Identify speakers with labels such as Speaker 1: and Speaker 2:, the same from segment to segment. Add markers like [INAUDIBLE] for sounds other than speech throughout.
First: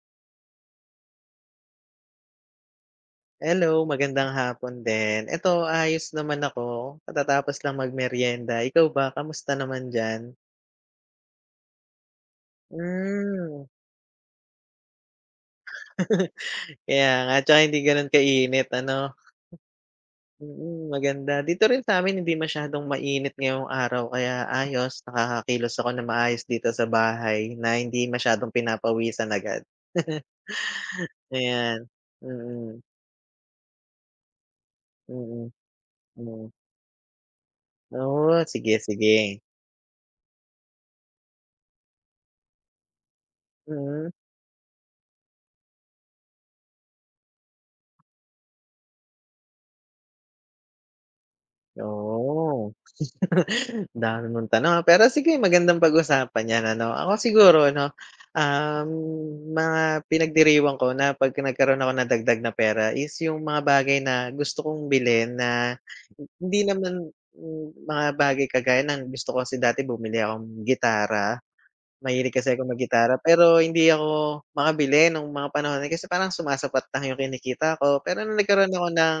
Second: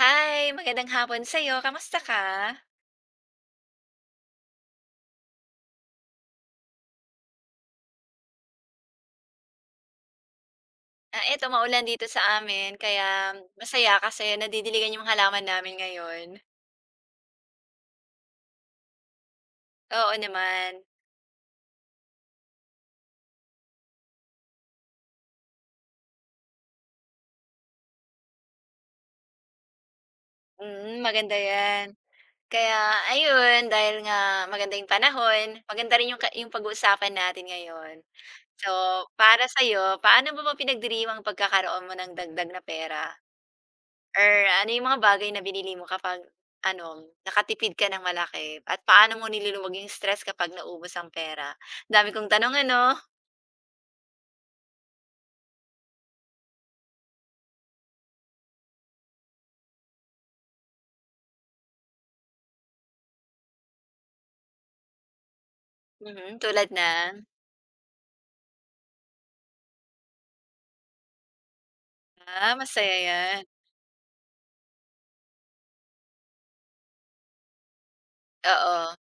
Speaker 1: Hi, magandang hapon sa iyo. Kamusta ka?
Speaker 2: Hello, magandang hapon din. Eto ayos naman ako, katatapos lang magmeryenda. Ikaw ba, kamusta naman diyan?
Speaker 1: Eto maulan dito sa amin kaya
Speaker 2: Hmm,
Speaker 1: masaya kasi nadidiligan yung halaman namin ngayon.
Speaker 2: [LAUGHS] kaya nga, tsaka hindi gano'n kainit ano?
Speaker 1: Oo naman.
Speaker 2: Mm, maganda. Dito rin sa'min hindi masyadong mainit ngayong araw kaya ayos, nakakakilos ako na maayos dito sa bahay na hindi masyadong pinapawisan agad. [LAUGHS]
Speaker 1: Maganda
Speaker 2: Ayan,
Speaker 1: 'yan. Kaya
Speaker 2: mm,
Speaker 1: ayun, dahil nga maganda yung
Speaker 2: mm,
Speaker 1: panahon, maganda rin yung ka
Speaker 2: mm.
Speaker 1: yung pag-uusapan natin ngayon.
Speaker 2: Oo,
Speaker 1: So,
Speaker 2: sige, sige.
Speaker 1: para sa iyo, paano mo ba pinagdiriwang pagkakaroon mo ng dagdag na pera?
Speaker 2: Mm,
Speaker 1: Or ano yung mga bagay na binili mo kapag nakatipid ka ng malaki at paano mo nililuwag yung stress kapag naubos ang pera? Dami kong tanong
Speaker 2: oo.
Speaker 1: ano,
Speaker 2: [LAUGHS] Dami mong tanong, ah, pero sige magandang pag-usapan 'yan ano. Ako siguro no, um, mga pinagdiriwang ko na 'pag nagkaroon ako ng dagdag na pera is yung mga bagay na gusto kong bilhin na
Speaker 1: mhm,
Speaker 2: hindi
Speaker 1: tulad na.
Speaker 2: naman, hmm, mga bagay kagaya ng gusto ko kasi dati bumili akong gitara. Mahilig kasi
Speaker 1: Ah,
Speaker 2: ako
Speaker 1: masaya
Speaker 2: maggitara,
Speaker 1: 'yan.
Speaker 2: pero hindi ako makabili nung mga panahon na yun kasi parang sumasapat lang yung kinikita ko. Pero nung nagkaroon ako
Speaker 1: Oo,
Speaker 2: ng,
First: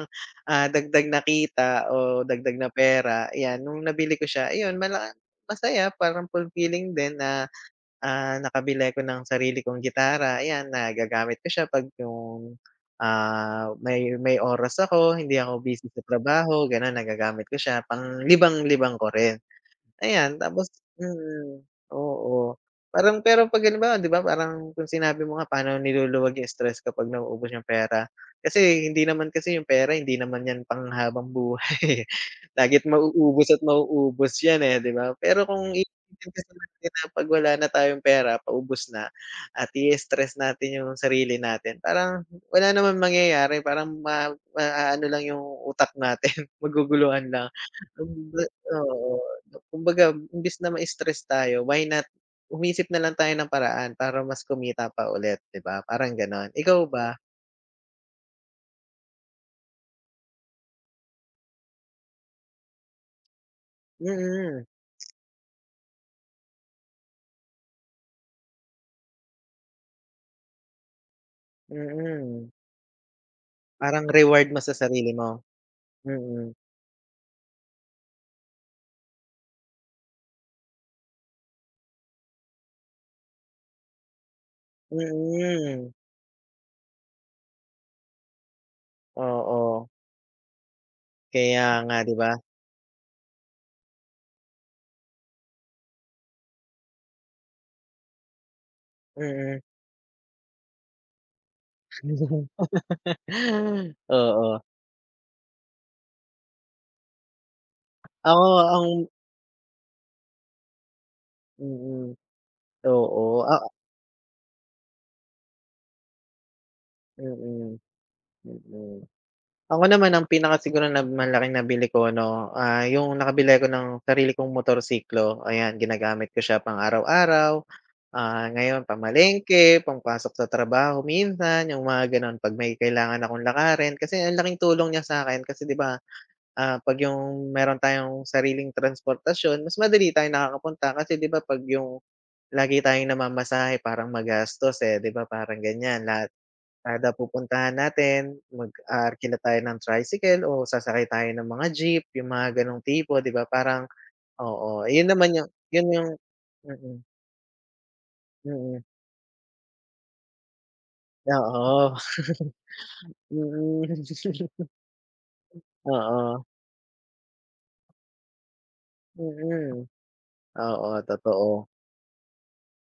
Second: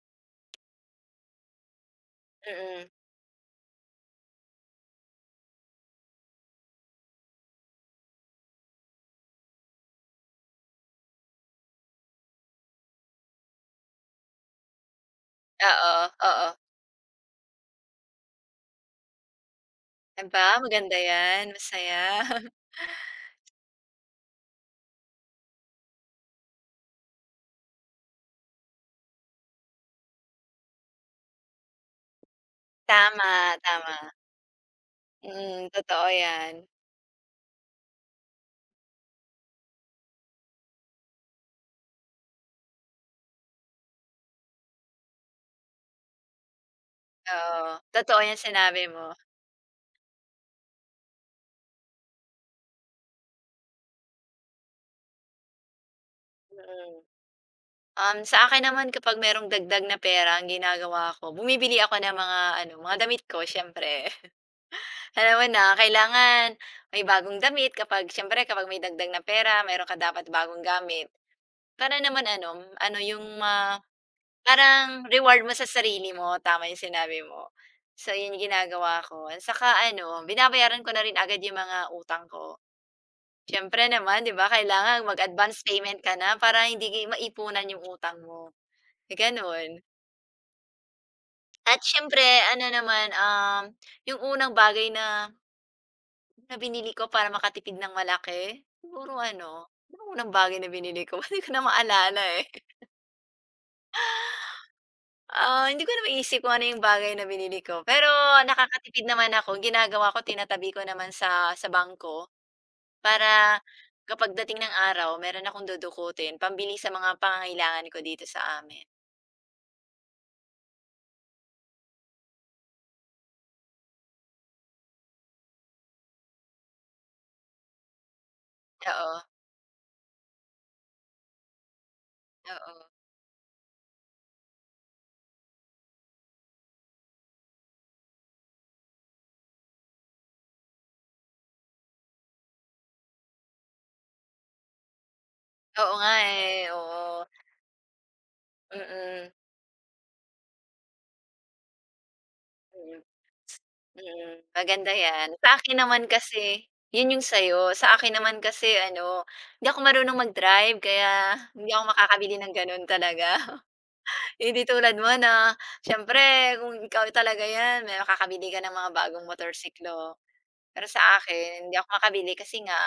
Speaker 2: ah, dagdag na kita o dagdag na
Speaker 1: mm.
Speaker 2: pera, ayan, nung nabili ko siya, ayun mala masaya parang fulfilling din na, ah, nakabili ako ng sarili kong gitara. Ayan, nagagamit ko siya 'pag yung, ah, may oras ako, hindi ako
Speaker 1: Oo,
Speaker 2: busy sa
Speaker 1: oo.
Speaker 2: trabaho, gano'n, nagagamit ko siya, panglibang-libang ko rin.
Speaker 1: 'Di
Speaker 2: Ayan,
Speaker 1: ba
Speaker 2: tapos
Speaker 1: maganda 'yan,
Speaker 2: mm,
Speaker 1: masaya. [LAUGHS]
Speaker 2: oo. Parang pero 'pag halimbawa 'di ba parang kung sinabi mo nga paano niluluwag yung stress kapag nauubos yung pera. Kasi hindi naman kasi yung pera hindi naman 'yan panghabang buhay, [LAUGHS] eh. Lagit
Speaker 1: Tama,
Speaker 2: mauubos at
Speaker 1: tama.
Speaker 2: mauubos 'yan, eh, 'di ba? Pero kung
Speaker 1: Totoo
Speaker 2: iisipin kasi
Speaker 1: 'yan.
Speaker 2: natin na 'pag wala na tayong pera, paubos na at i-stress natin yung sarili natin, parang wala naman mangyayari, parang maaano lang yung utak natin, [LAUGHS] maguguluhan lang.
Speaker 1: Oo, totoo 'yang sinabi mo.
Speaker 2: Oo, kumbaga imbes na ma-stress tayo why not umisip na lang tayo ng paraan para mas kumita pa ulit, 'di ba? Parang gano'n. Ikaw
Speaker 1: Mm.
Speaker 2: ba?
Speaker 1: Sa akin naman kapag merong dagdag na pera ang ginagawa ko, bumibili ako ng mga mga damit ko siyempre.
Speaker 2: Mm,
Speaker 1: Alam mo na, kailangan may bagong damit kapag siyempre kapag may dagdag na pera, meron ka dapat bagong gamit. Para naman
Speaker 2: mm.
Speaker 1: ano, ano yung ma
Speaker 2: Parang reward mo sa
Speaker 1: parang
Speaker 2: sarili mo.
Speaker 1: reward mo sa sarili mo,
Speaker 2: Mm,
Speaker 1: tama yung sinabi mo. So, yun yung ginagawa ko. At saka ano, binabayaran ko na rin agad yung mga utang ko. Siyempre naman, di ba, kailangan mag-advance
Speaker 2: mm.
Speaker 1: payment ka na para hindi maipunan yung utang mo. Ganun.
Speaker 2: Oo, kaya
Speaker 1: At
Speaker 2: nga, 'di
Speaker 1: siyempre,
Speaker 2: ba?
Speaker 1: ano naman, yung unang bagay na na binili ko para makatipid ng malaki? Siguro ano,
Speaker 2: Mm.
Speaker 1: ano ang unang bagay na binili ko? [LAUGHS] Hindi ko na maalala, eh.
Speaker 2: [LAUGHS] Oo,
Speaker 1: Ah, hindi ko na maisip kung ano yung bagay na binili ko. Pero
Speaker 2: ako ang
Speaker 1: nakakatipid naman ako, ginagawa ko tinatabi ko naman sa
Speaker 2: mm,
Speaker 1: bangko. Para
Speaker 2: oo, ah,
Speaker 1: kapag dating ng araw meron akong dudukutin pambili sa mga
Speaker 2: mm,
Speaker 1: pangangailangan ko dito sa amin.
Speaker 2: mm. Ako naman ang pinaka siguro na malaking nabili ko ano, ah, yung nakabili ako ng sarili kong motorsiklo, ayan ginagamit ko siya pang araw-araw, ah, ngayon
Speaker 1: Oo,
Speaker 2: pamalengke, pangpasok sa trabaho minsan, yung mga gano'n 'pag may
Speaker 1: oo.
Speaker 2: kailangan akong lakarin. Kasi ang laking tulong niya sa akin, kasi 'di ba, ah, 'pag yung meron tayong sariling transportasyon mas madali tayong nakakapunta kasi 'di ba 'pag yung lagi tayong namamasahe parang magastos, eh, 'di ba parang
Speaker 1: Oo
Speaker 2: ganyan
Speaker 1: nga,
Speaker 2: lahat.
Speaker 1: eh,
Speaker 2: Kada
Speaker 1: oo.
Speaker 2: pupuntahan natin
Speaker 1: Mm,
Speaker 2: mag-aarkila tayo ng tricycle o sasakay tayo ng mga jeep, yung mga gano'ng
Speaker 1: mm.
Speaker 2: tipo, 'di ba? Parang
Speaker 1: Mm,
Speaker 2: oo,
Speaker 1: maganda
Speaker 2: yun naman
Speaker 1: 'yan.
Speaker 2: yung
Speaker 1: Sa akin
Speaker 2: yun
Speaker 1: naman
Speaker 2: yung
Speaker 1: kasi
Speaker 2: mm,
Speaker 1: 'yun yung sa'yo, sa akin naman kasi
Speaker 2: mm,
Speaker 1: ano, hindi ako marunong mag-drive kaya hindi ako
Speaker 2: oo.
Speaker 1: makakabili ng
Speaker 2: [LAUGHS]
Speaker 1: gano'n talaga. [LAUGHS]
Speaker 2: Mm.
Speaker 1: Hindi
Speaker 2: [LAUGHS]
Speaker 1: tulad mo na
Speaker 2: Oo,
Speaker 1: siyempre kung ikaw talaga 'yan, may makakabili ka ng mga bagong
Speaker 2: mm.
Speaker 1: motorsiklo. Pero
Speaker 2: Oo,
Speaker 1: sa akin,
Speaker 2: totoo,
Speaker 1: hindi ako makabili kasi nga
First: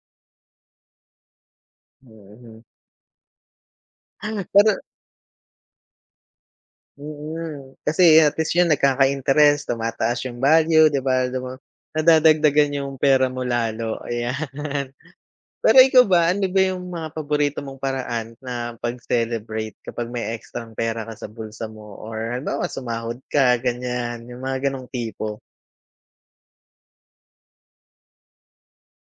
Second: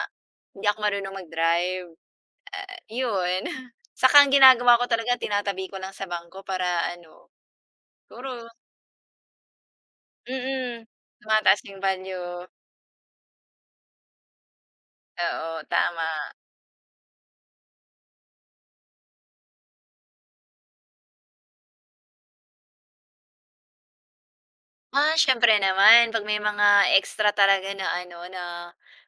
Speaker 1: hindi ako marunong mag-drive,
Speaker 2: mm.
Speaker 1: ah, 'yun. [LAUGHS] Saka ang
Speaker 2: [LAUGHS]
Speaker 1: ginagawa
Speaker 2: Pero
Speaker 1: ko talaga tinatabi ko lang sa bangko para ano,
Speaker 2: mm, kasi at
Speaker 1: siguro
Speaker 2: least yun nagkaka-interest, tumataas yung
Speaker 1: mm,
Speaker 2: value, 'di ba? Duma
Speaker 1: tumataas yung value.
Speaker 2: nadadagdagan yung pera mo lalo, ayan. [LAUGHS]
Speaker 1: Oo,
Speaker 2: Pero ikaw ba,
Speaker 1: tama.
Speaker 2: ano ba yung mga paborito mong paraan na pag-celebrate kapag may ekstrang pera ka sa bulsa mo or halimbawa sumahod ka ganyan, yung mga ganong
Speaker 1: Ah,
Speaker 2: tipo?
Speaker 1: siyempre naman 'pag may mga extra talaga na ano, na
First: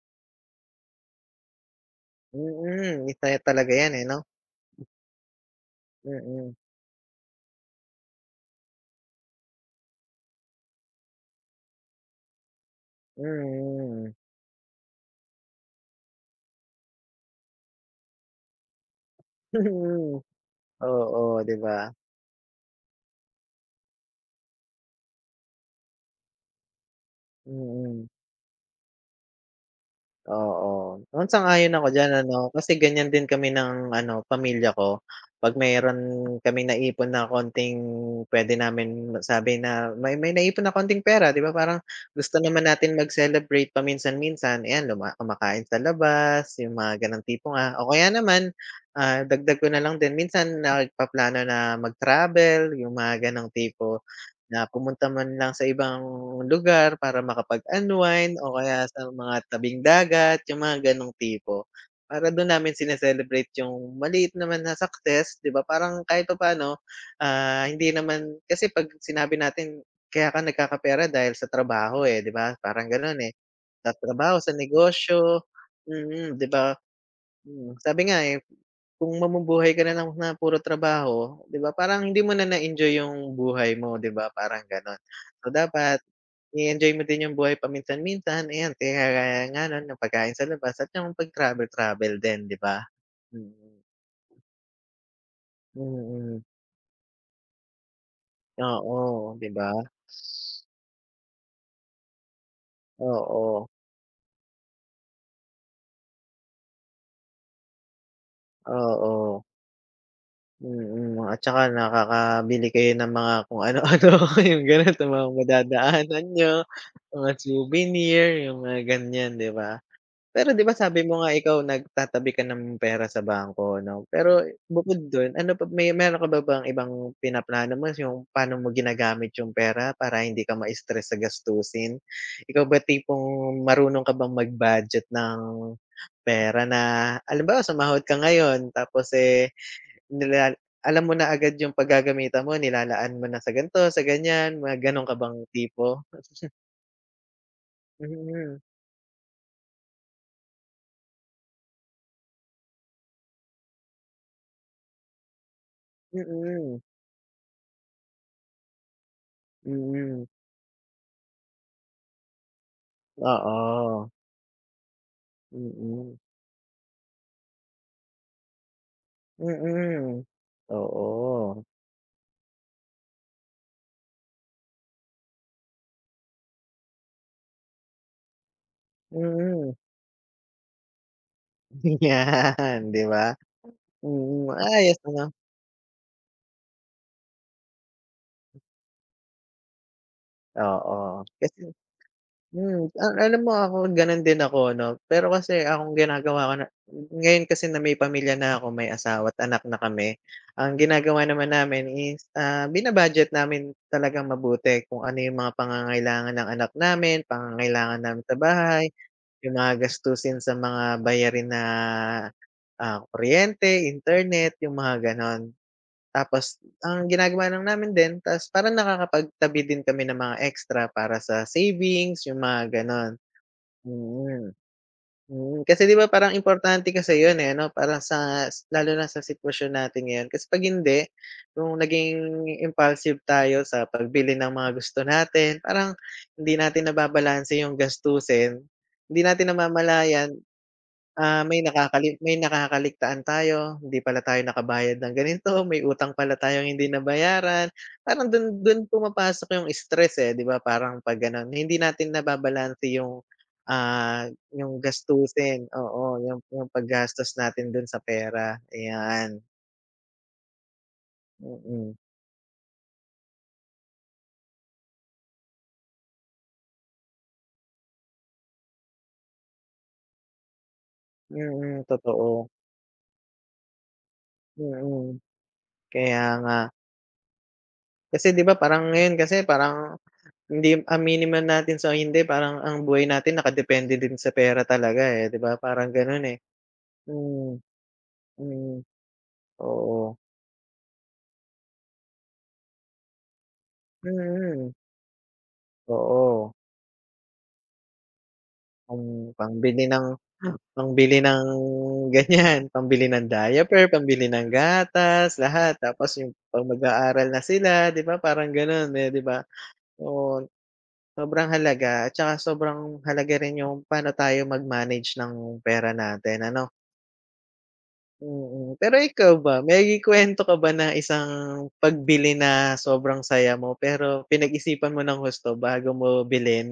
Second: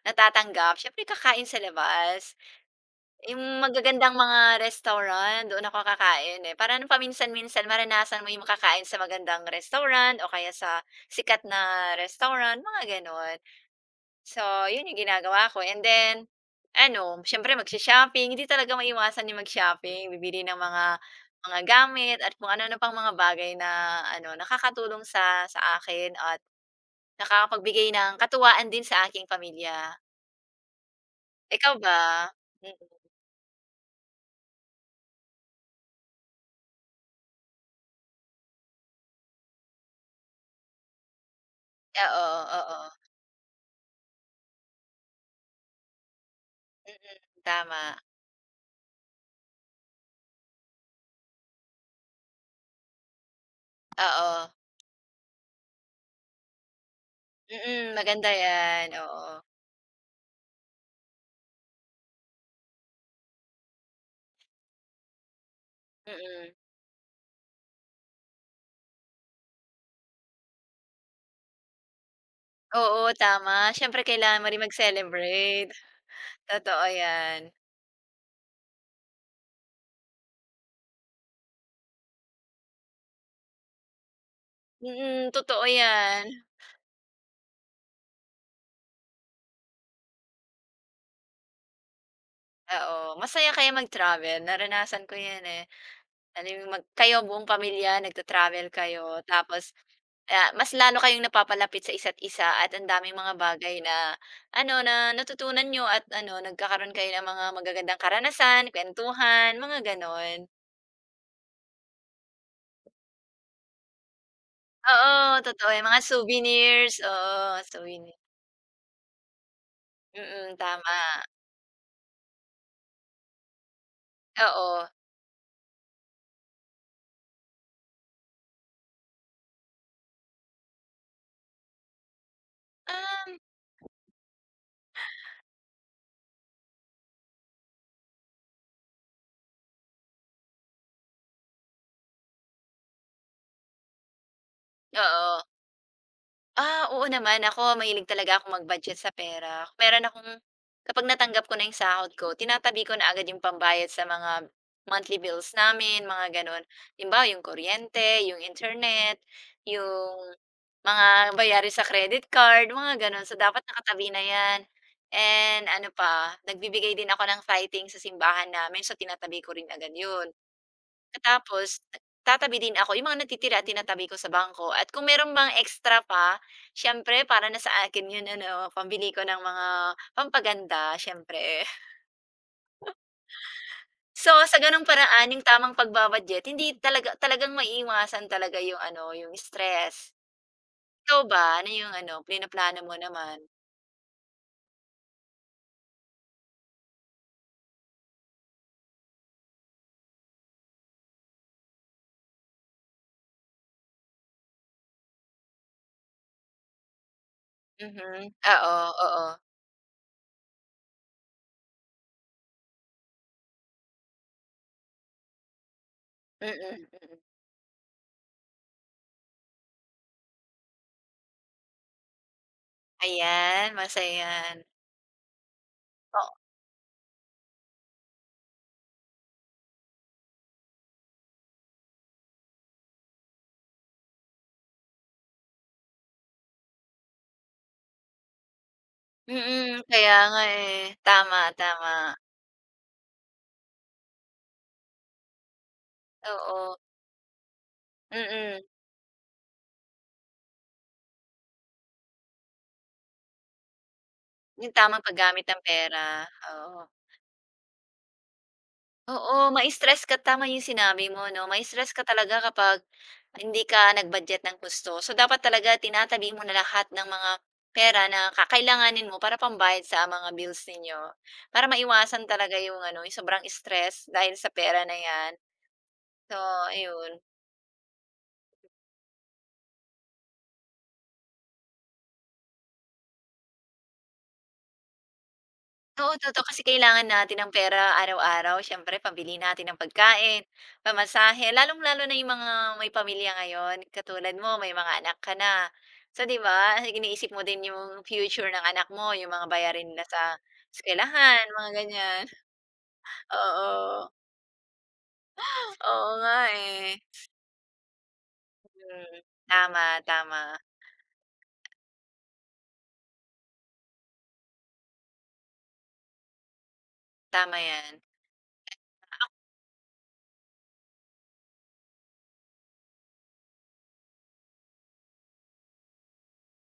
Speaker 1: natatanggap siyempre kakain sa labas.
Speaker 2: Mm, isa
Speaker 1: Yung
Speaker 2: talaga yan, eh,
Speaker 1: magagandang
Speaker 2: 'no?
Speaker 1: mga restaurant, doon ako kakain, eh.
Speaker 2: Mm,
Speaker 1: Para nang paminsan-minsan maranasan mo yung makakain sa magandang restaurant o kaya sa sikat na restaurant, mga gano'n.
Speaker 2: mm.
Speaker 1: So, yun yung ginagawa ko and then ano, siyempre magsho-shopping, hindi talaga maiwasan yung mag-shopping,
Speaker 2: [LAUGHS]
Speaker 1: bibili ng mga
Speaker 2: Oo, 'di
Speaker 1: mga
Speaker 2: ba?
Speaker 1: gamit at kung ano-ano pang mga bagay na ano, nakakatulong sa akin at nakakapagbigay
Speaker 2: Mm.
Speaker 1: ng katuwaan din sa aking pamilya.
Speaker 2: Oo, hmm,
Speaker 1: Ikaw
Speaker 2: sang-ayon ako
Speaker 1: ba?
Speaker 2: diyan ano,
Speaker 1: Mm,
Speaker 2: kasi ganyan din kami ng ano pamilya ko. 'Pag meron kaming naipon na konting puwede namin masabi na may naipon na konting pera 'di ba parang
Speaker 1: oo,
Speaker 2: gusto naman
Speaker 1: oo.
Speaker 2: natin mag-celebrate paminsan-minsan, ayan luma kumakain sa labas, yung mga
Speaker 1: Mm,
Speaker 2: gano'ng tipo nga
Speaker 1: tama.
Speaker 2: o kaya naman, ah, dagdag ko na lang din minsan nagpaplano na mag-travel, yung mga gano'ng tipo.
Speaker 1: Oo.
Speaker 2: Na pumunta man lang sa ibang lugar para
Speaker 1: Mm, maganda
Speaker 2: makapag-unwind o kaya
Speaker 1: 'yan,
Speaker 2: sa
Speaker 1: oo.
Speaker 2: mga tabing dagat, yung mga ganong tipo. Para dun namin sine yung maliit naman na success, 'di ba, parang kahit
Speaker 1: Mm.
Speaker 2: papaano, ah, hindi naman kasi 'pag sinabi natin kaya ka nagkakapera dahil sa trabaho, eh, 'di ba, parang
Speaker 1: Oo,
Speaker 2: ganon eh.
Speaker 1: tama.
Speaker 2: Sa
Speaker 1: Siyempre
Speaker 2: trabaho,
Speaker 1: kailangan mo
Speaker 2: sa
Speaker 1: rin
Speaker 2: negosyo,
Speaker 1: mag-celebrate.
Speaker 2: mm, mm, 'di ba?
Speaker 1: Totoo 'yan.
Speaker 2: Mm, sabi nga, eh, kung mamumuhay ka na ng na puro trabaho, 'di ba, parang hindi mo na na-enjoy yung buhay mo, 'di ba, parang gano'n. So,
Speaker 1: Totoo
Speaker 2: dapat
Speaker 1: 'yan.
Speaker 2: i-enjoy mo din yung buhay paminsan-minsan, ayan, kagaya nga no'n ng pagkain sa labas at yung pag-travel-travel din, 'di ba?
Speaker 1: Oo, masaya kayo
Speaker 2: Mm.
Speaker 1: mag-travel naranasan ko 'yan, eh.
Speaker 2: Mm. mm, mm,
Speaker 1: Ano yung mag kayo buong pamilya nagta-travel
Speaker 2: oo,
Speaker 1: kayo
Speaker 2: 'di
Speaker 1: tapos,
Speaker 2: ba?
Speaker 1: ah, mas lalo kayong napapalapit sa isa't isa at ang daming mga
Speaker 2: Oo,
Speaker 1: bagay na ano, na natutunan niyo at ano, nagkakaroon kayo ng mga magagandang karanasan,
Speaker 2: oo.
Speaker 1: kuwentuhan, mga gano'n.
Speaker 2: Mm, at saka nakakabili kayo ng mga kung ano-ano, [LAUGHS] yung gano'n sa
Speaker 1: Oo,
Speaker 2: mga
Speaker 1: totoo yung mga
Speaker 2: madadaanan nyo,
Speaker 1: souvenirs,
Speaker 2: mga
Speaker 1: oo, souvenir.
Speaker 2: souvenir, yung mga ganyan, 'di ba? Pero
Speaker 1: Mm,
Speaker 2: 'di ba sabi mo
Speaker 1: tama,
Speaker 2: nga ikaw nagtatabi ka ng pera sa bangko 'no? Pero
Speaker 1: oo.
Speaker 2: bukod dun, ano pa may meron ka ba bang ibang pinaplano mo yung paano mo ginagamit yung pera para hindi ka ma-stress sa gastusin? Ikaw ba
Speaker 1: Um,
Speaker 2: tipong marunong ka bang mag-budget ng pera na halimbawa sumahod ka ngayon tapos, eh, Nilala alam mo na agad yung paggagamitan mo, nilalaan mo na sa ganito, sa ganyan, mga gano'n ka bang
Speaker 1: oo.
Speaker 2: tipo?
Speaker 1: Ah, oo naman. Ako mahilig talaga ako
Speaker 2: Mm,
Speaker 1: mag-budget sa pera. Meron akong kapag natanggap ko na yung sahod ko, tinatabi ko na agad yung pambayad sa mga monthly bills namin, mga ganun.
Speaker 2: mm,
Speaker 1: Halimbawa, yung kuryente, yung internet, yung
Speaker 2: mm,
Speaker 1: mga bayari sa credit card, mga ganun. So, dapat nakatabi
Speaker 2: oo,
Speaker 1: na yan. And ano
Speaker 2: mm,
Speaker 1: pa, nagbibigay din ako ng fighting sa simbahan namin, so tinatabi ko rin agad
Speaker 2: mm,
Speaker 1: yun.
Speaker 2: oo,
Speaker 1: Tapos tatabi din ako, yung mga natitira tinatabi ko sa bangko at kung meron bang extra pa, siyempre para na sa akin yun ano, pambili ko ng mga
Speaker 2: mm,
Speaker 1: pampaganda siyempre. [LAUGHS]
Speaker 2: [LAUGHS] yan, 'di ba?
Speaker 1: So,
Speaker 2: Mm,
Speaker 1: sa gano'ng
Speaker 2: ayos
Speaker 1: paraan
Speaker 2: ano,
Speaker 1: yung tamang pagba hindi talaga talagang maiiwasan talaga yung ano, yung stress. Ikaw
Speaker 2: oo.
Speaker 1: ba, ano
Speaker 2: Kasi
Speaker 1: yung ano, plinaplano
Speaker 2: hmm,
Speaker 1: mo naman?
Speaker 2: alam mo ako gano'n din ako 'no, pero kasi akong ginagawa ko na ngayon kasi na may pamilya na ako, may asawa at anak na kami, ang ginagawa naman namin is, ah, bina-budget namin talagang mabuti kung ano yung mga pangangailangan ng anak namin, pangangailangan namin
Speaker 1: Mhm,
Speaker 2: sa bahay,
Speaker 1: oo, oo.
Speaker 2: yung mga gastusin sa mga bayarin na, ah, kuryente, internet, yung mga gano'n.
Speaker 1: Mm,
Speaker 2: Tapos
Speaker 1: mm.
Speaker 2: ang ginagawa lang namin din ta's parang nakakapagtabi din kami ng mga extra para sa savings, yung mga gano'n.
Speaker 1: Ayan,
Speaker 2: Mm,
Speaker 1: masayan yan.
Speaker 2: mm. Kasi 'di ba parang
Speaker 1: O
Speaker 2: importante kasi yun, eh, ano, parang sa lalo na sa sitwasyon natin ngayon kasi 'pag hindi, kung naging impulsive tayo sa pagbili ng mga gusto natin, parang hindi natin nababalanse yung gastusin, hindi natin
Speaker 1: mm, kaya
Speaker 2: namamalayan.
Speaker 1: nga eh. Tama,
Speaker 2: Ah,
Speaker 1: tama.
Speaker 2: may nakakaligtaan tayo, hindi pala tayo nakabayad ng ganito, may utang pala tayong
Speaker 1: Oo,
Speaker 2: hindi nabayaran. Parang
Speaker 1: mm.
Speaker 2: dun dun pumapasok yung stress, eh, 'di ba? Parang 'pag gano'n, hindi natin nababalanse yung, ah,
Speaker 1: Yung
Speaker 2: yung
Speaker 1: tamang paggamit ng
Speaker 2: gastusin,
Speaker 1: pera,
Speaker 2: oo, yung
Speaker 1: oo.
Speaker 2: paggastos natin dun sa pera, ayan.
Speaker 1: Oo, ma-stress ka, tama yung sinabi mo 'no, ma-stress
Speaker 2: Mm,
Speaker 1: ka talaga kapag hindi ka nag-budget ng husto. So, dapat talaga tinatabi mo na lahat ng mga pera na kakailanganin mo para pambayad sa mga bills ninyo, para
Speaker 2: mm,
Speaker 1: maiwasan
Speaker 2: totoo.
Speaker 1: talaga yung ano, yung sobrang stress dahil sa pera na
Speaker 2: Mm,
Speaker 1: 'yan.
Speaker 2: kaya
Speaker 1: So,
Speaker 2: nga.
Speaker 1: ayun.
Speaker 2: Kasi 'di ba parang ngayon kasi parang hindi aminin man natin sa o hindi parang ang buhay natin nakadepende din sa pera talaga, eh, 'di ba parang
Speaker 1: Oo,
Speaker 2: gano'n, eh.
Speaker 1: totoo kasi kailangan natin ng
Speaker 2: Hmm,
Speaker 1: pera araw-araw
Speaker 2: hmm
Speaker 1: siyempre pambili natin ng
Speaker 2: oo.
Speaker 1: pagkain, pamasahe, lalong-lalo na yung mga may pamilya ngayon katulad mo may
Speaker 2: Mm,
Speaker 1: mga anak ka na. So, 'di
Speaker 2: oo.
Speaker 1: ba iniisip mo din yung future ng anak
Speaker 2: Pang
Speaker 1: mo, yung mga
Speaker 2: pangbili
Speaker 1: bayarin nila
Speaker 2: ng
Speaker 1: sa
Speaker 2: pangbili ng
Speaker 1: eskuwelahan, mga ganyan.
Speaker 2: ganyan, [LAUGHS] pambili ng
Speaker 1: [LAUGHS] Oo,
Speaker 2: diaper, pambili ng gatas, lahat
Speaker 1: oo
Speaker 2: tapos yung
Speaker 1: nga
Speaker 2: 'pag
Speaker 1: eh.
Speaker 2: mag-aaral na sila 'di ba parang gano'n, eh,
Speaker 1: Mm,
Speaker 2: 'di ba?
Speaker 1: tama,
Speaker 2: Oo, sobrang halaga at saka sobrang halaga rin yung paano tayo mag-manage ng pera natin ano?
Speaker 1: tama 'yan.
Speaker 2: Oo, pero ikaw ba, may kuwento ka ba na isang pagbili na sobrang saya mo pero pinag-isipan mo ng husto bago mo bilhin?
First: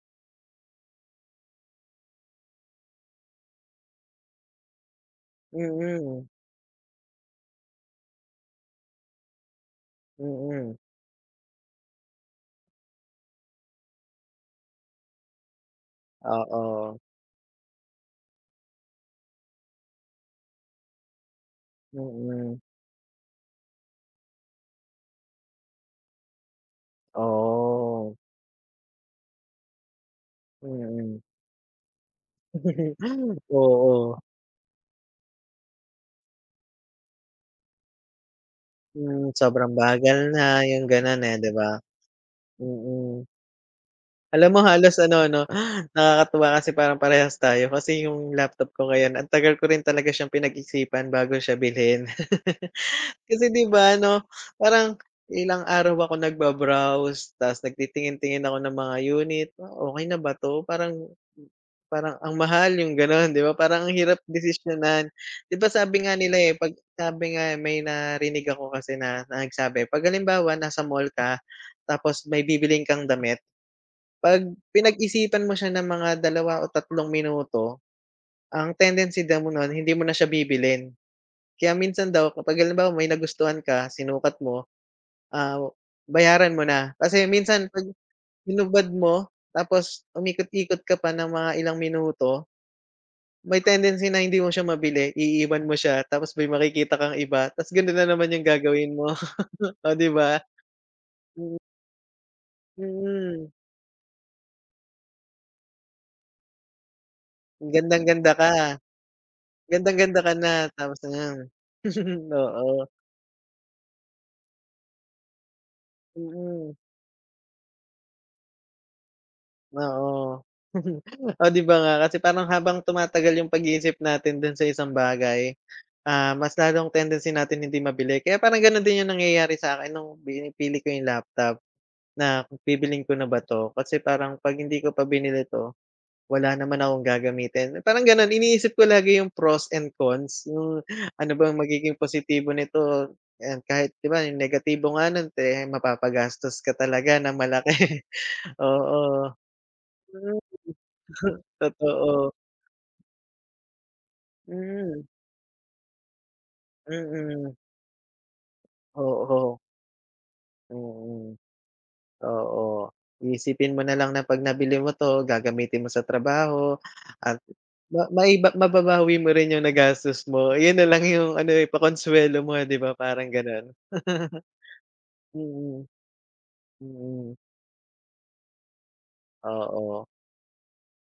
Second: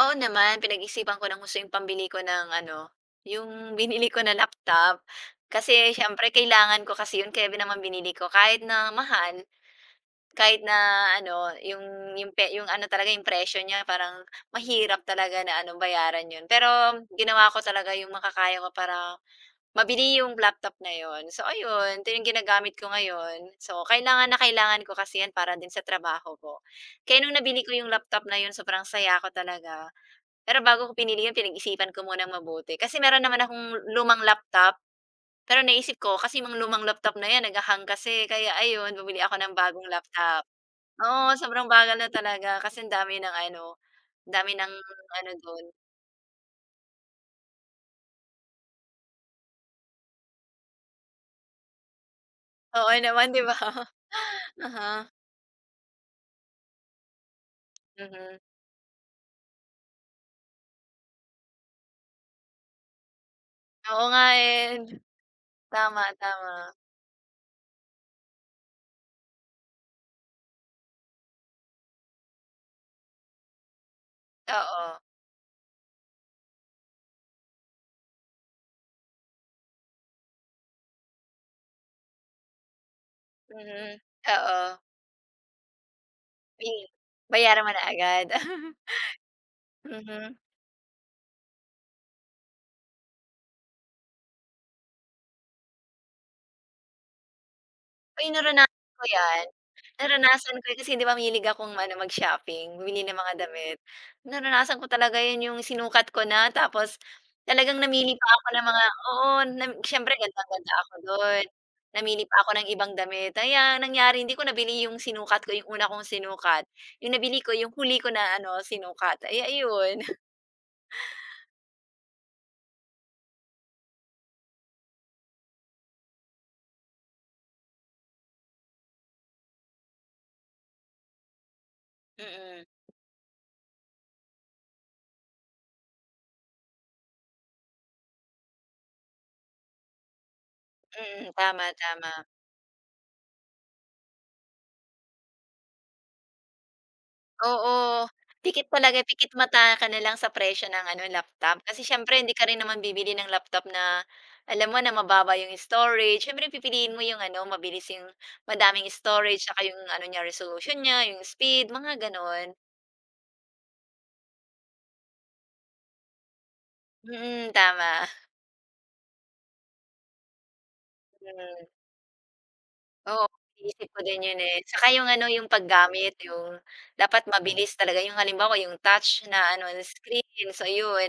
Speaker 1: Oo naman, pinag-isipan ko ng gusto yung pambili ko ng ano, yung [LAUGHS] binili ko na laptop. Kasi siyempre
Speaker 2: Mm,
Speaker 1: kailangan ko kasi yun kaya naman binili ko kahit na mahal, kahit
Speaker 2: mm.
Speaker 1: na ano, yung ano talaga yung presyo niya parang mahirap talaga na ano bayaran yun. Pero
Speaker 2: Oo,
Speaker 1: ginawa ko talaga yung makakaya ko para mabili yung laptop na yun. So ayun, ito yung
Speaker 2: mm.
Speaker 1: ginagamit ko ngayon. So kailangan na kailangan ko kasi yan para din sa trabaho ko. Kaya nung nabili ko yung
Speaker 2: Oh,
Speaker 1: laptop na yun, sobrang saya ko talaga pero bago ko
Speaker 2: mm.
Speaker 1: pinili yun pinag-isipan ko munang mabuti. Kasi meron
Speaker 2: [LAUGHS]
Speaker 1: naman akong
Speaker 2: Oo,
Speaker 1: lumang laptop, pero naisip ko kasi yung lumang laptop na yan nag-ha-hang kasi kaya ayun bumili
Speaker 2: hmm,
Speaker 1: ako ng
Speaker 2: sobrang
Speaker 1: bagong
Speaker 2: bagal
Speaker 1: laptop.
Speaker 2: na yung gano'n,
Speaker 1: Oo,
Speaker 2: eh, 'di
Speaker 1: sobrang
Speaker 2: ba?
Speaker 1: bagal na talaga kasi ang dami
Speaker 2: Mm.
Speaker 1: ng ano, ang dami
Speaker 2: Alam mo
Speaker 1: ng
Speaker 2: halos ano
Speaker 1: ano
Speaker 2: 'no,
Speaker 1: dun.
Speaker 2: [GASPS] nakakatuwa kasi parang parehas tayo kasi yung laptop ko ngayon ang tagal ko rin talaga siyang pinag-isipan bago siya bilhin.
Speaker 1: Oo naman 'di
Speaker 2: Kasi
Speaker 1: ba?
Speaker 2: 'di
Speaker 1: [LAUGHS]
Speaker 2: ba ano, parang
Speaker 1: Uh-huh,
Speaker 2: ilang araw ako nagba-browse ta's
Speaker 1: mhm.
Speaker 2: nagtitingin-tingin ako ng mga unit, "Ah, okey na ba 'to?" Parang parang ang mahal yung gano'n 'di ba, parang ang
Speaker 1: Oo
Speaker 2: hirap
Speaker 1: nga eh,
Speaker 2: desisyonan. 'Di ba
Speaker 1: tama,
Speaker 2: sabi nga nila,
Speaker 1: tama.
Speaker 2: eh, 'pag sabi nga eh, may narinig ako kasi na na nagsabi, 'pag halimbawa nasa mall ka tapos may bibilhin kang damit, 'pag
Speaker 1: Oo,
Speaker 2: pinag-isipan mo siya ng mga dalawa o tatlong minuto, ang tendency daw mo nun hindi mo na siya bibilhin. Kaya minsan daw kapag halimbawa may nagustuhan ka,
Speaker 1: mhm,
Speaker 2: sinukat
Speaker 1: oo.
Speaker 2: mo. Ah, bayaran mo
Speaker 1: Bi
Speaker 2: na. Kasi
Speaker 1: bayaran
Speaker 2: minsan
Speaker 1: mo na
Speaker 2: 'pag
Speaker 1: agad. [LAUGHS]
Speaker 2: hinubad mo tapos
Speaker 1: Mhm.
Speaker 2: umikot-ikot ka pa ng mga ilang minuto, may tendency na hindi mo siya mabili, iiwan mo siya tapos may makikita kang iba tapos gano'n na
Speaker 1: Uy,
Speaker 2: naman yung
Speaker 1: naranasan
Speaker 2: gagawin
Speaker 1: ko
Speaker 2: mo,
Speaker 1: yan.
Speaker 2: [LAUGHS] oh, 'di ba?
Speaker 1: Naranasan ko 'yun kasi hindi ba mahilig
Speaker 2: Mm,
Speaker 1: akong ano mag-shopping, bumili ng mga
Speaker 2: mm.
Speaker 1: damit. Naranasan ko talaga 'yun, yung sinukat ko na tapos talagang namili pa
Speaker 2: Gandang-ganda
Speaker 1: ako
Speaker 2: ka,
Speaker 1: ng mga oo, nam siyempre
Speaker 2: gandang-ganda ka na
Speaker 1: gandang-ganda ako
Speaker 2: tapos ayan.
Speaker 1: don. Namili
Speaker 2: [LAUGHS]
Speaker 1: pa ako ng
Speaker 2: Oo,
Speaker 1: ibang damit. Kaya ang nangyari hindi ko nabili yung sinukat ko, yung una kong sinukat.
Speaker 2: mm,
Speaker 1: Yung nabili ko yung huli ko na ano sinukat. Kaya ayun.
Speaker 2: oo.
Speaker 1: [LAUGHS]
Speaker 2: [LAUGHS] Oh, 'di ba nga? Kasi parang habang tumatagal yung pag-iisip natin do'n sa isang bagay, ah, mas lalong tendency natin hindi mabili kaya parang gano'n din yung nangyayari sa'kin nung pinipili ko yung laptop na kung
Speaker 1: Mm,
Speaker 2: bibilhin ko na ba 'to kasi parang 'pag hindi ko pa binili 'to wala naman akong gagamitin, parang gano'n iniisip ko lagi yung pros and cons yung ano
Speaker 1: mm,
Speaker 2: bang
Speaker 1: tama,
Speaker 2: magiging
Speaker 1: tama.
Speaker 2: positibo nito and kahit 'di ba yung negatibo nga nun eh, mapapagastos ka talaga ng malaki,
Speaker 1: Oo,
Speaker 2: [LAUGHS]
Speaker 1: pikit talaga,
Speaker 2: oo.
Speaker 1: pikit mata ka na lang sa
Speaker 2: Mm,
Speaker 1: presyo ng ano,
Speaker 2: [LAUGHS]
Speaker 1: laptop. Kasi siyempre hindi
Speaker 2: totoo,
Speaker 1: ka rin naman bibili ng laptop na alam mo na
Speaker 2: hmm,
Speaker 1: mababa yung storage. Siyempre pipiliin mo yung
Speaker 2: mm,
Speaker 1: ano,
Speaker 2: mm.
Speaker 1: mabilis yung madaming storage, saka
Speaker 2: oo,
Speaker 1: yung ano niya, resolution
Speaker 2: mm.
Speaker 1: niya, yung
Speaker 2: mm.
Speaker 1: speed, mga gano'n.
Speaker 2: Oo, iisipin mo na lang na 'pag nabili mo 'to gagamitin mo sa trabaho at
Speaker 1: Mm, tama.
Speaker 2: ma maiba mababawi mo rin yung nagastos mo, yun na lang yung ano,
Speaker 1: Mm.
Speaker 2: eh, pakonsuwelo mo, 'di ba,
Speaker 1: Oo,
Speaker 2: parang gano'n.
Speaker 1: iniisip ko din yun, eh. Saka yung ano, yung
Speaker 2: Mm,
Speaker 1: paggamit, yung dapat
Speaker 2: mm,
Speaker 1: mabilis talaga yung halimbawa yung touch na ano,
Speaker 2: [LAUGHS]
Speaker 1: na
Speaker 2: oo,
Speaker 1: screen, so yun.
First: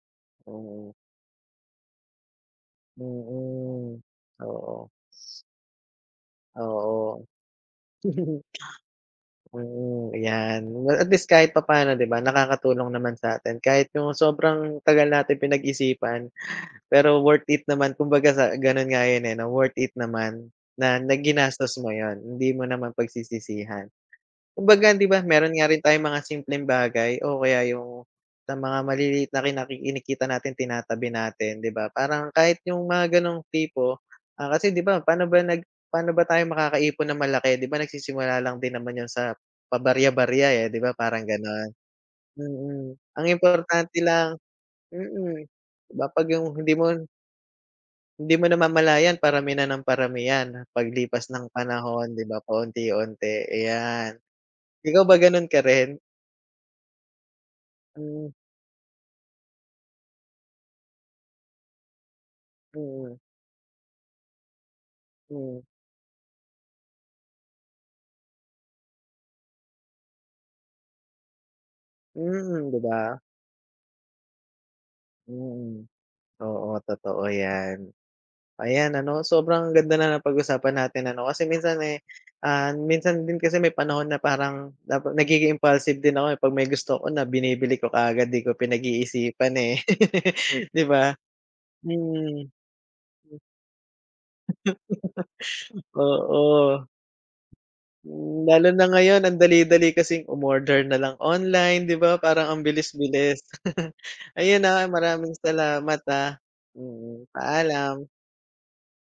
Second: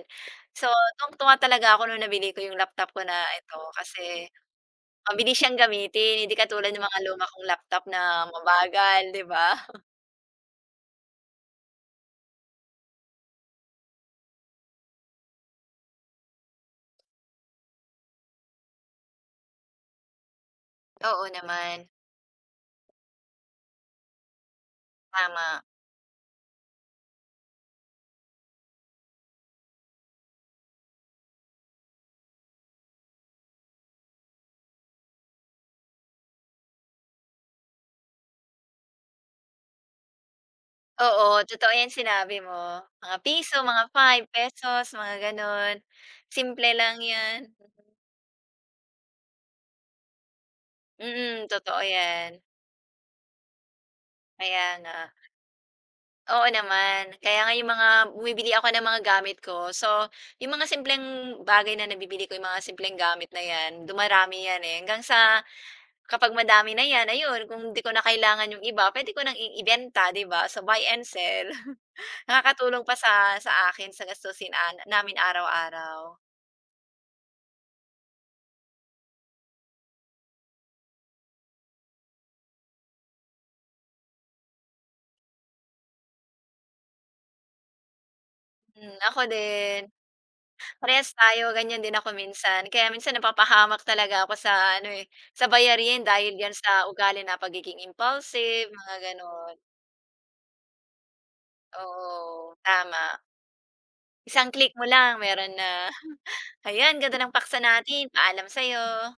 Speaker 1: So,
Speaker 2: mm,
Speaker 1: tuwang-tuwa talaga ako nung nabili ko yung laptop ko na ito
Speaker 2: mm,
Speaker 1: kasi
Speaker 2: oo,
Speaker 1: mabilis siyang gamitin, hindi katulad ng mga
Speaker 2: oo.
Speaker 1: luma kong laptop na
Speaker 2: [LAUGHS]
Speaker 1: mabagal, 'di ba?
Speaker 2: Mm, 'yan. Well, at least kahit papaano, 'di ba, nakakatulong naman sa'tin kahit yung sobrang tagal natin pinag-isipan. Pero worth it naman kumbaga sa gano'n nga 'yun, eh, 'no, worth it naman na na
Speaker 1: Oo
Speaker 2: ginastos
Speaker 1: naman,
Speaker 2: mo 'yun, hindi mo naman pagsisisihan. Kumbaga 'di ba meron
Speaker 1: tama.
Speaker 2: nga rin tayong mga simpleng bagay o kaya yung sa mga maliliit na kinikita natin tinatabi natin 'di ba, parang kahit yung mga gano'ng tipo, ah, kasi 'di ba paano ba tayo makakaipon ng malaki 'di ba nagsisimula lang din naman 'yun sa pabarya-barya, eh, 'di ba parang
Speaker 1: Oo,
Speaker 2: gano'n.
Speaker 1: totoo yan sinabi
Speaker 2: Mm,
Speaker 1: mo.
Speaker 2: mm.
Speaker 1: Mga
Speaker 2: ang
Speaker 1: piso, mga
Speaker 2: importante
Speaker 1: five
Speaker 2: lang
Speaker 1: pesos mga
Speaker 2: mm,
Speaker 1: gano'n.
Speaker 2: 'di ba 'pag yung
Speaker 1: Simple
Speaker 2: hindi mo
Speaker 1: lang yan.
Speaker 2: hindi mo namamalayan parami na ng parami 'yan paglipas ng
Speaker 1: Mm, totoo
Speaker 2: panahon 'di
Speaker 1: yan.
Speaker 2: ba, paunti-unti, ayan.
Speaker 1: Kaya nga.
Speaker 2: Ikaw ba gano'n ka rin?
Speaker 1: Oo naman. Kaya nga yung mga
Speaker 2: Hmm,
Speaker 1: bumibili ako ng mga gamit ko. So, yung mga simpleng bagay na nabibili ko, yung mga simpleng
Speaker 2: mm,
Speaker 1: gamit na yan, dumarami yan eh. Hanggang sa
Speaker 2: hmm,
Speaker 1: kapag madami na yan, ayun, kung hindi ko na kailangan yung iba, pwede ko nang ibenta, di ba? So, buy and sell. [LAUGHS]
Speaker 2: mm, 'di
Speaker 1: Nakakatulong pa
Speaker 2: ba?
Speaker 1: sa akin, sa namin
Speaker 2: Mm,
Speaker 1: araw-araw.
Speaker 2: oo totoo 'yan. Ayan ano, sobrang ganda na napag-usapan natin ano, kasi minsan, eh, ah, minsan din kasi may panahon na parang nagiging impulsive din ako, eh, 'pag may gusto ko na binibili ko kaagad 'di ko
Speaker 1: Mm, ako
Speaker 2: pinag-iisipan, eh,
Speaker 1: din.
Speaker 2: [LAUGHS] 'di ba?
Speaker 1: Parehas tayo, ganyan din ako
Speaker 2: Mm,
Speaker 1: minsan. Kaya minsan napapahamak talaga ako sa, ano eh, sa bayarin dahil yan
Speaker 2: oo.
Speaker 1: sa ugali na pagiging
Speaker 2: Hmm, lalo
Speaker 1: impulsive,
Speaker 2: na
Speaker 1: mga
Speaker 2: ngayon ang
Speaker 1: ganon.
Speaker 2: dali-dali kasing umorder na lang online, 'di ba, parang
Speaker 1: Oo,
Speaker 2: ang
Speaker 1: tama.
Speaker 2: bilis-bilis. [LAUGHS]
Speaker 1: Isang
Speaker 2: Ayun,
Speaker 1: click mo
Speaker 2: ah,
Speaker 1: lang
Speaker 2: maraming
Speaker 1: meron na,
Speaker 2: salamat, ah.
Speaker 1: [LAUGHS] "Ayan, ganda
Speaker 2: Mm,
Speaker 1: ng paksa natin,
Speaker 2: paalam.
Speaker 1: paalam sa'yo."